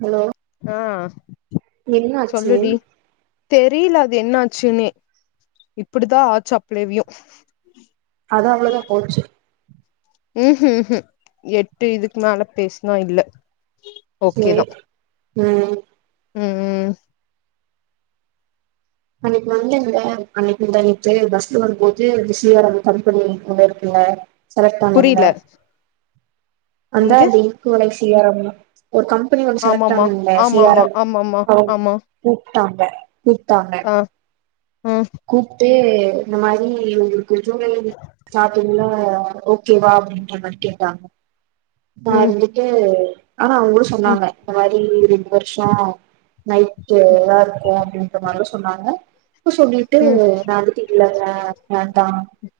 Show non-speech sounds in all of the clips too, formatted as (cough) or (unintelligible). hello ஆ என்னாச்சு சொல்லுடி தெரியல அது என்னாச்சுன்னே இப்டிதா ஆச்சு அப்ளேவியு அதா அவ்ளதா போச்சு உஹு உஹு எட்டு இதுக்கு மேல பேசுனா இல்ல ஓகே தா உ உ உ அன்னைக்கு வந்து (unintelligible) அன்னைக்கு தங்கிட்டு பஸ்ல வரும்போது விஸ்கரம் தணப்பணி இருக்குல செலக்ட் புரில பண்ணீங்களா அந்தா இங்க அந்த ஈக்வளேஷ் (inaudible) ஒரு கம்பெனி ஒன்னு செலக்ட் ஆமாமா ஆணீங்களீ இல்ல சி ஆர் ஆமாமா ஆமாமா ஆமா எம் ட்டாங்க கூப்ட்டாங்க ஆ ஆ ம் கூப்ட் ப்யே இந்த மாரி இந்த ஜுலை ஸ்டாடிங்ள உ ஓகேவா அப்டின்றமாரி கேட்டாங்க நா ம் இருந்துட்டு ஆனா அவங்களு ம் சொன்னாங்க இந்த மாரி ரெண்டு வருஷோ நைட் இத இருக்கு அப்படின்ற மாரி சொன்னாங்க ட்டு ம் (unintelligible) இல்லங்க நா வேண்டா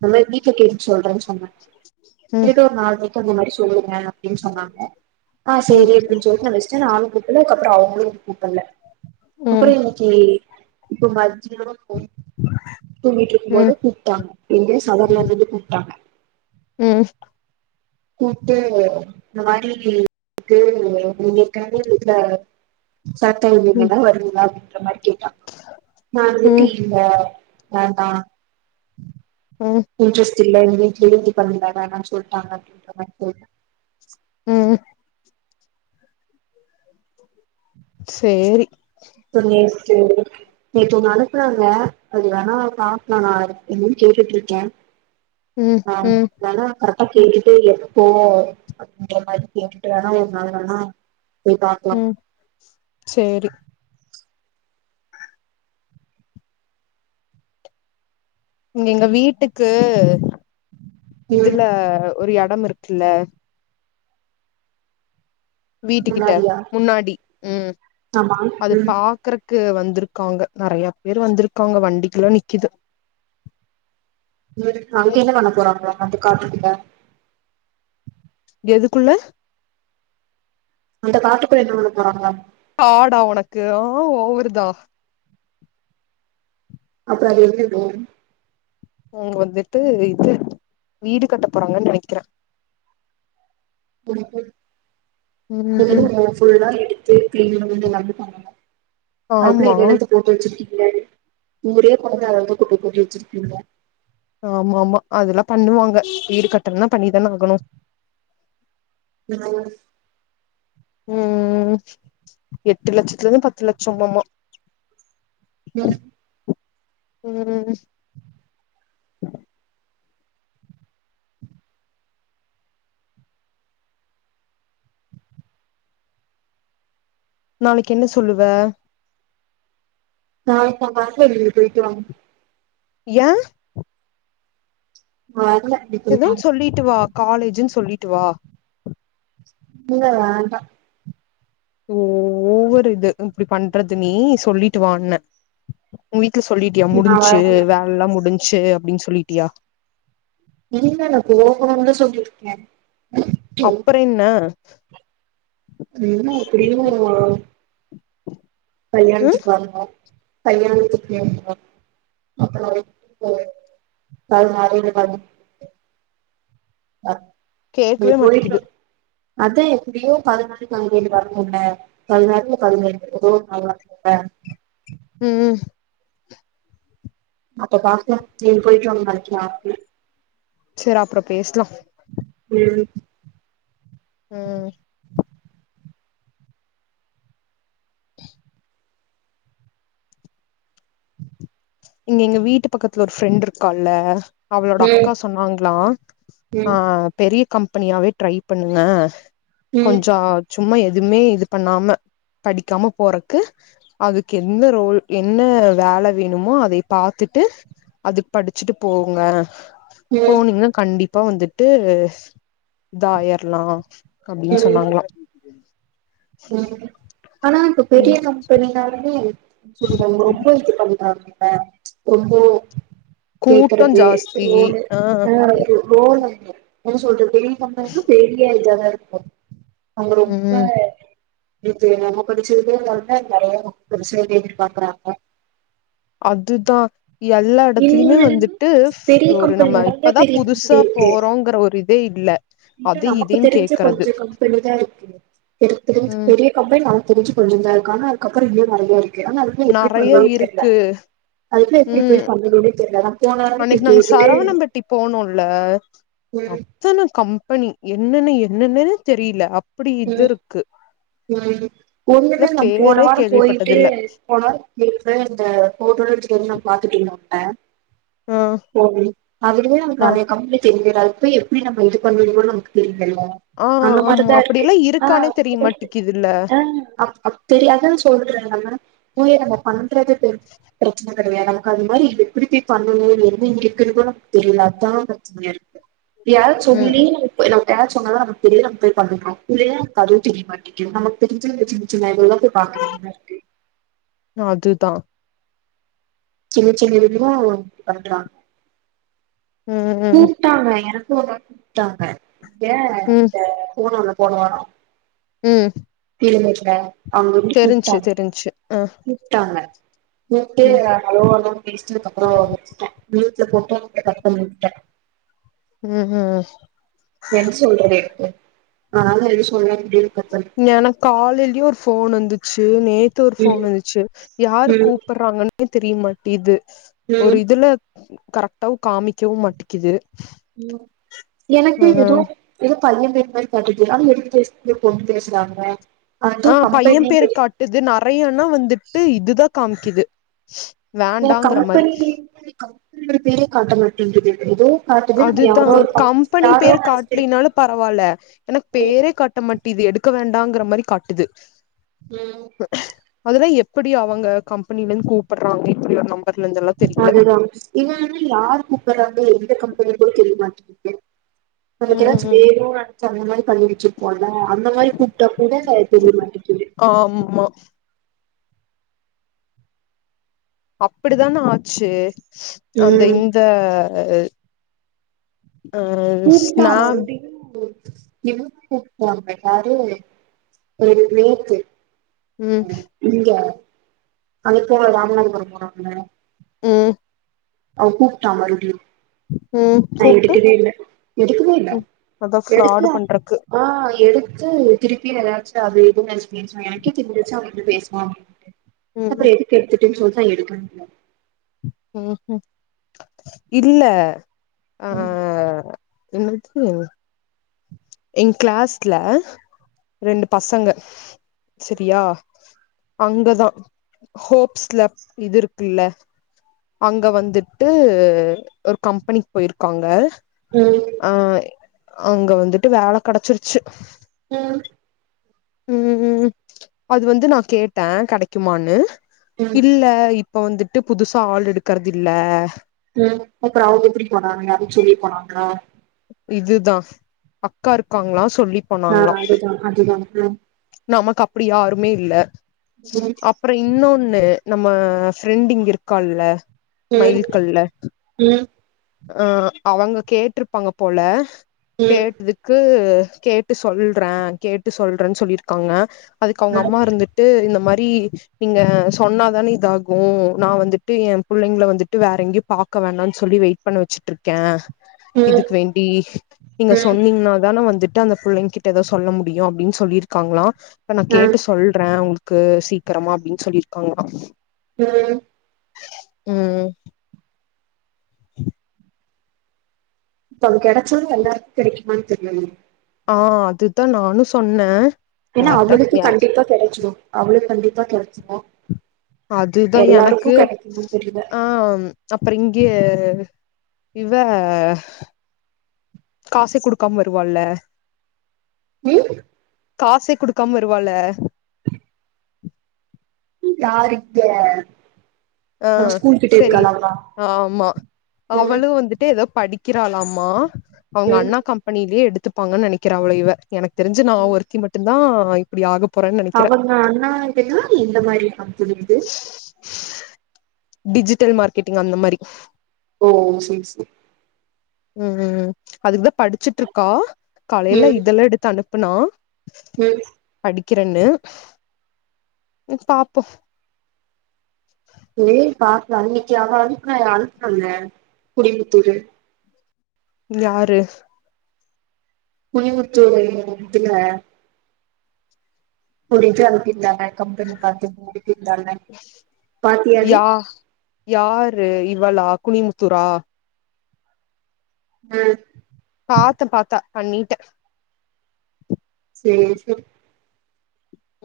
ந போயி வீட்ல கேட்டு சொல்றேன்சொ (inaudible) ம் சொல்லுங்க அப்டின்னு சொன்னாங்க ஆ ம் சரி அப்டின்னு சொல்லிட்டு வச்சிட்டே நானு கூப்பில்ல அவங்களு கூப்பில்ல ம் அப்புறோ இன்னைக்கி இப்போ மஜ்யோ தூங்கிட்டு ம் இருக்கும்போது கூப்ட்டாங்க இங்க சதர்லேந்லந்து கூப்ட்டாங்க உ கூப்டு இந்த மாரி இருக்கு நீங்க (unintelligible) சாத்தே (unintelligible) இல்ல ம் வரிங்களா இந்தமாரி கேட்டா நா ம் (unintelligible) ந தா உ துல்ல சேஞ்சு பன்னேல வேனா சொல்டாங்க அப்டிங்கரமாரி (unintelligible) உ உ சேரி நேத்து நேத்து உன்ன அனுப்புனாங்க அது வேணா பாக்கலா நா என்னனு கேட்டுட்ருக்கே ம் ஆம் ம் ஆனா கரக் அ கேட்டுட்டு எப்போ அப்படிங்க மாரி கேட்டுட்டு வேனா ஒரு நாள் வேனா உ சேரி நீங்க வீட்டுக்கு ம் இதுல ஒரு எடம் இருக்குல்ல வீட்டு கிட்ட முன்னாடியா முன்னாடி உ ஆமா அது ம் பாக்குற க்கு வந்திருக்காங்க நறைய பேர் வந்திருக்காங்க வண்டிக்குலா நிக்குது உ அதுக்கு என்ன பண்ண போறாங்களோ அதுகாட்டு க எதுக்குள்ள அந்த காட்டுக்குள்ள என்ன பண்ணபோறாங்களா காடா உனக்கு ஆ ஓவருதா அப்புற அது என்னது அவங்க வந்துட்டு இது வீடு கட்ட போறாங்கன்னு நனைக்கிறே புல்புல் (unintelligible) ம் (unintelligible) கிளீல்லந்து (unintelligible) பண்ணலா அது கூட ஆமா இது என்னத்த எ போட்டு வச்சுருக் ஊரே கொனந்து அத வந்து கூப்பி போட்டு வச்சிருக்கீங்க ஆமா ஆமா அதெல்லா பண்ணுவாங்க வீடு கட்டண்னா பண்ணிதான ஆகணு (unintelligible) உ எட்டு லட்சத்துல இருந்து பத்து லச்ச மாமா (unintelligible) உ உ உ ச்சு நாளைக்கு என்ன சொல்லுவ நா இப்ப வல்ல நீங்க போய்ட்டு வாங்க ஏ நா வரல நீ போயிட்டு எதொன் வாங்க சொல்லிட்டு வா காலேஜுன் சொல்லிட்டு ட்டு வா இல்ல வேண்டா ஓ ஓவர் இது இது இப்டி பண்றது நீ சொல்லிட்டு வான்னே சொல்லிட்டியா நா முடிஞ்சு வரல வேல எல்லா முடிஞ்சு சே அப்டின் சொல்லிட்டியா இல்ல நா போகன்னு சொல்லிருக்கே அப்பற என்ன உம் எப்படியோ ம் கல்யாணத்துக்கு வரனு (unintelligible) (unintelligible) நீ கேக்கவே போயிட்டு மாட்டேக்குது அதா எப்டியோ பாதினாலு நாங்க வீட்டுக்கு வரனுல்ல பதினேழு வரனும்ல பதினாறுல பதினேழு ஏதோ ஒரு நாள் வரனுல்லலா உம்-உம் (unintelligible) சேரி அப்பறோ பேசலா உம் உம் இங்க எங்க வீட்டு பக்கத்துல ஒரு ஃப்ரெண்ட்டு இருக்கால அவளோட அக்கா ம் சொன்னாங்ளா ஆ ம் பெரிய கம்பெனியாவே ட்ரை பண்ணுங்க கொஞ்சாச்சு சும்மா எதுவுமே இது பண்ணாம படிக்காம போறக்கு அதுக்கு என்ன ரோல் என்ன வேல வேணுமோ அ போய் பாத்துட்டு அது படிச்சுட்டு போங்க ம் ம் போனீங்னா கண்டிப்பா அப்ப வந்துட்டு இத ஆயிறலா அப்டின்னு சொன்னாங்ளா உம் ஆனா இப்ப பெரிய ம் கம்பெனினாலுமே (unintelligible) ரொம்ப இது பண்ணா ஆ ரொம்போ கூட்டோ கேக்குறது ஜாஸ்தி ரோனு ஆ ரோ ரோன்னா அ அப்டின் சொல்ட்டு (inaudible) பத் அவங்க ரொம்ப ம் (inaudible) அதுதா எல்லா எடத்துலியுமே இல்லைனாலும் வந்துட்டு பெரிய ஒரு கம்பெனி நம்ம நெறைய இப்பதா பெரிய புதுசா போறோங்குற ஒரு இதே இல்ல இல்ல அது நமக்கு இதுன்னு தெருஞ்ச கேக்குறது கொஞ்சோ கம்பெனிதா இருக்கு (unintelligible) ம் பெரிய கம்பெனி நா தெருஞ்சு கொஞ்சோ இதா இருக்காங்க அதுக்கப்புறோ இன்னு நறையா இருக் க்கு ஆனா அது வந்து எப்டி நெறைய பண்ணுவாங்க தெர்ல இருக்கு அதுக்குள்ள எப்டி ம் போய் பண்ணனுனே தெர்லதா அன்னைக்கு நாங்க சரவணம்பட்டி போனோல ம் அத்தன கம் பனி என்னன்ன என்னென்னன்னே தெரியில அப் ம் ம் இல்ல ஒண்ணுமே நம் போன பேரே வாரம் போயிட்டு கேள்விப்பட்டதில்ல போன வாரம் (unintelligible) ஹோட்டல்லா வெச்சுரு என்னன் பாத்துட்டினோ அ ஆ ஓகே அதுக்குதா நம்மளுக்கு ஆ நறையா கம்பெனி (unintelligible) அப்ப எப்டி நம்ப இது (unintelligible) நமக்கு தெரி ரியல ஆ அந்த ஆமா மாரிதா இருக்கு அப்டியெல்லா ஆ இருக்கானே தெரிய அப்டியா இருக்கு மாட்டிக்குதுல்ல அ அத் அத் தெரியாதுன் சொல்றாங்கள்ல போய் அத நா பண் பண்றது பெரு பிரச்சன சேரியா நமக்கு அது மாரி எப்புடி போய் பண்ணனுன் இருந்து எப்டி இருக்கன்னு கூட நமக்கு தெரியல அதா பெரச்சனையா இருக்கு யார் ம் சொல்லி இப்ப நாம் யார் சொன்னாலு நம்ளுக் தெரியு நம் போய் பண்றோ (unintelligible) எ பாக்குறீங்கன்னு இருக்கு அதுதா சின்ன சின்ன இதுவு பண்றாங்க ம் ம் கூப்டாங்க எனக்கு (unintelligible) டாங்க ஏ ம் அத போனோனு போனா வாரோ ம் பிள்ளையால்டா அவங்க வீட்டு விட்ட தெரிஞ்ச்சு தெரிஞ்ச்சு ஆ கூப்டாங்க ம் முக்கேயா (unintelligible) ம் ம் என்ன சொல்றது இதுக்கு எனக் காலையிலும் ஒரு போன் வந்துது சு நேத்து ஒரு ம் போன் வந்துச்சு யார் ம் கூப்பிடறாங்க நேத்து தெரியமாட்டேயிது ஒரு ம் இதுல கரெக்டாவும் காமிக்கவு மாட்டேங்கிது ம் எனக்கு ஏதோ எதோ (unintelligible) ஆ பையன் பேரு காட்டுது நெறையன்னா வந்துட்டு இதுதா காமிக்குது என் வேண்டாங்கற மாரி கம்பெனி பேரே காட்டமாங்குது ஏதோ காட்டுது நம்ம அதுதா யாரோ ஒரு கம் கம்பெனி யாரோ பேரு நெனச்சிட்டு காட்டலனாலும் பரவாயில்ல எனக்கு ம் பேரே காட்ட மாட் இது எடுக்க வேண்டாங்கிற மாரி காட்டுது ம் அதெல்லா எப்டி அவங்க கம்பெனில இருந்து கூப்பிடுறாங்க இப்டி நம் அதுதா இது வந்து யாரு கூப்பற எந்த கம்ப பேரு கூட தெரிய மாட்டேங்குது ம் நமக்கனாச்ச ம் வேரு அந்த மாரி பண்ணிச்சு போனும் அந்த மாரி கூப்பிட்டா கூட தெரிய மாட்டேங்குது ஆமா அப்டி தானே ஆச்சு அந்த ம் இந்த (unintelligible) நீட்டா ஒரு ஸ்னாப் (unintelligible) இவ கூப்ட்டாங்க யாரு ஒரு பேக்கு ம் அ இங்க அதுப்போ ராமநாதபுரோ போனோல உ ஆ கூப்டா மரிடுயு ம் நா கூப்ட்டு எடுக்கவே இல்ல எடுக்கவே இல்ல ம் அதா எடுக்க ஃப்ராடு பண்றக்கு ஆ எடுத் சே திருப்பி எல்லாச்சு அதுன்னனுச்சு எனக்கே திரும்ச்சு அவங்க வந்து பேசுவா அப்டின்ட்டு ம் அப்றோ எதுக்கு எடு ப்டின் சொல்ட்தா எடுக்க (unintelligible) உ உ இல்ல ஆ உ (unintelligible) எ கிளாஸ்ல ரெண்டு பசங்க சரியா அங்கதா ஹோப்ஸ்ல இது இருக்குல்ல அங்க வந்துட்டு ஒரு கம்பெனிக்கு போயிருக்காங்க ஆ அங்க வந்துட்டு வேல கெடச்சிருச்சு உ உ உ அது வந்து நா கேட்டே கெடைக்குமான்னு ம் இல்ல இ இப்ப வந்துட்டு புதுஸ் க ஆள் எடுக்கறதில்ல உ அப்புற அவது எப்டி போனாங்க யா சொல்லி போனாங்களா இதுதா அக்கா இருக்காங்களாஸ் ஆ அதுதா அதுதா உ நமக்கு அப்படியாருமே இல்ல ம் அப்பறோ இன்னொன்னு நம்ம ஃப்ரெண்ட் இங்க இருக்கால்ல ம் மைல்கள்ல ம் அ அவங்க கேட்ருப்பாங்க போல ம் கேட்துக்கு கேட்டு சொல்றே கேட்டு சொல்றேன் சொல்லி க்கோங்க அதுக்கு அவங்க ம் அம்மா இருந்துட்டு இந்த மாரி டி நீங்க சொன்னாதானே இதாகு நா வந்துட்டு எ புள்ளைங்கள வந்துட்டு வேற எங்கியு பாக்க வேணானு சொல்லி வெயிட் பண்ண வச்சிட்டு இருக்கே ம் இதுக்கு வேண்டி நீங்க ம் சொன்னீங்கன்னாதான வந்து ட்ட அந்த புள்ளைங்கிட்ட எதா சொல்ல முடியு அப்பிடின் சொல்லி க்காங்களா இப்ப நா ம் கேட்டு சொல்றே உங் க்கு சீக்கிரமா அப்பபிடின் சொல்லிருக்காங்களா ம் ம் த்த அவங்க கெடச்சாலு எல்லாருக்கு கெடைக்குமான் தெரியணு ஆ அதுதா நானு சொன்னே ஏன்னா யார்ட்ட அவளுக்கு யார் கண்டிப்பா கெடச்சிடு அவ்ள கண்டிப்பா தொலச்சிபோ அதுதா எனக்கு தெரில ஆ அப்புறோ இங்க இவ காச குடுக்காம வருவால்ல ம் காசே குடுக்காம வருவால (inaudible) யாருக்க ஆ சரி ஆமா ம் அவளு வந்துட்டு எதோ படிக்கிறாலாமா அவங்க ம் அண்ணா கம்பெனிலியே எடுத் த்துருபாங்கன்ன நெனைகிறே அவ்ளோ இவ எனக்கு தெரிஞ்சி நா ஒருத்தி மட்டு ன் இப்பிடி ஆக போறேன்னு நெனைக்கிறே அவங்க அண்ணா இதன்னா இந்த மாரி கம்பெனி இது (inaudible) டிஜிட்டல் மார்க்கெட்டிங் அந்த மாரி ஓ சே சே ம் ம் அதுகதா படிச்சிட்ர்க்கா காலையில இதெல்லா எடுத்து அனுப் ப்பனா உ க்கிரண்னு பாப்போ வே பாக்லானு இன்னக்கி அவ அனுப்பன அனுப்புனோல குடிபுத்தூரு யாரு குலிவுத்து த்துல குடிக்க அனுபித்தரே கம்பெனி பாத்து அடிகிர்தாக பாத்தியாது ரு இவளா குனிமுத்தூரா உ பாத்து பாத்தா பண்ணிட்ட சேரி சே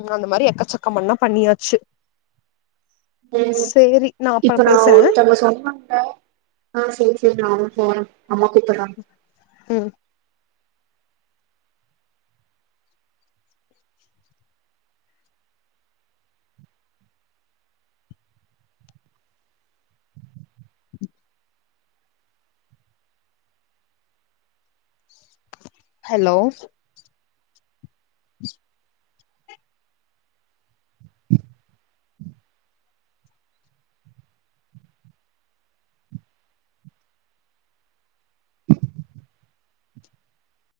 உ அந்த மாரி எக்கச்சக்க மண்ணா பண்ணியாச்சி உ இப்ப நா பேசுறே ஒருத்தங்க சொன்னாக ஆ சேரி சேரி நா போற அம்மா கூப்புட்றா உ ஹலோ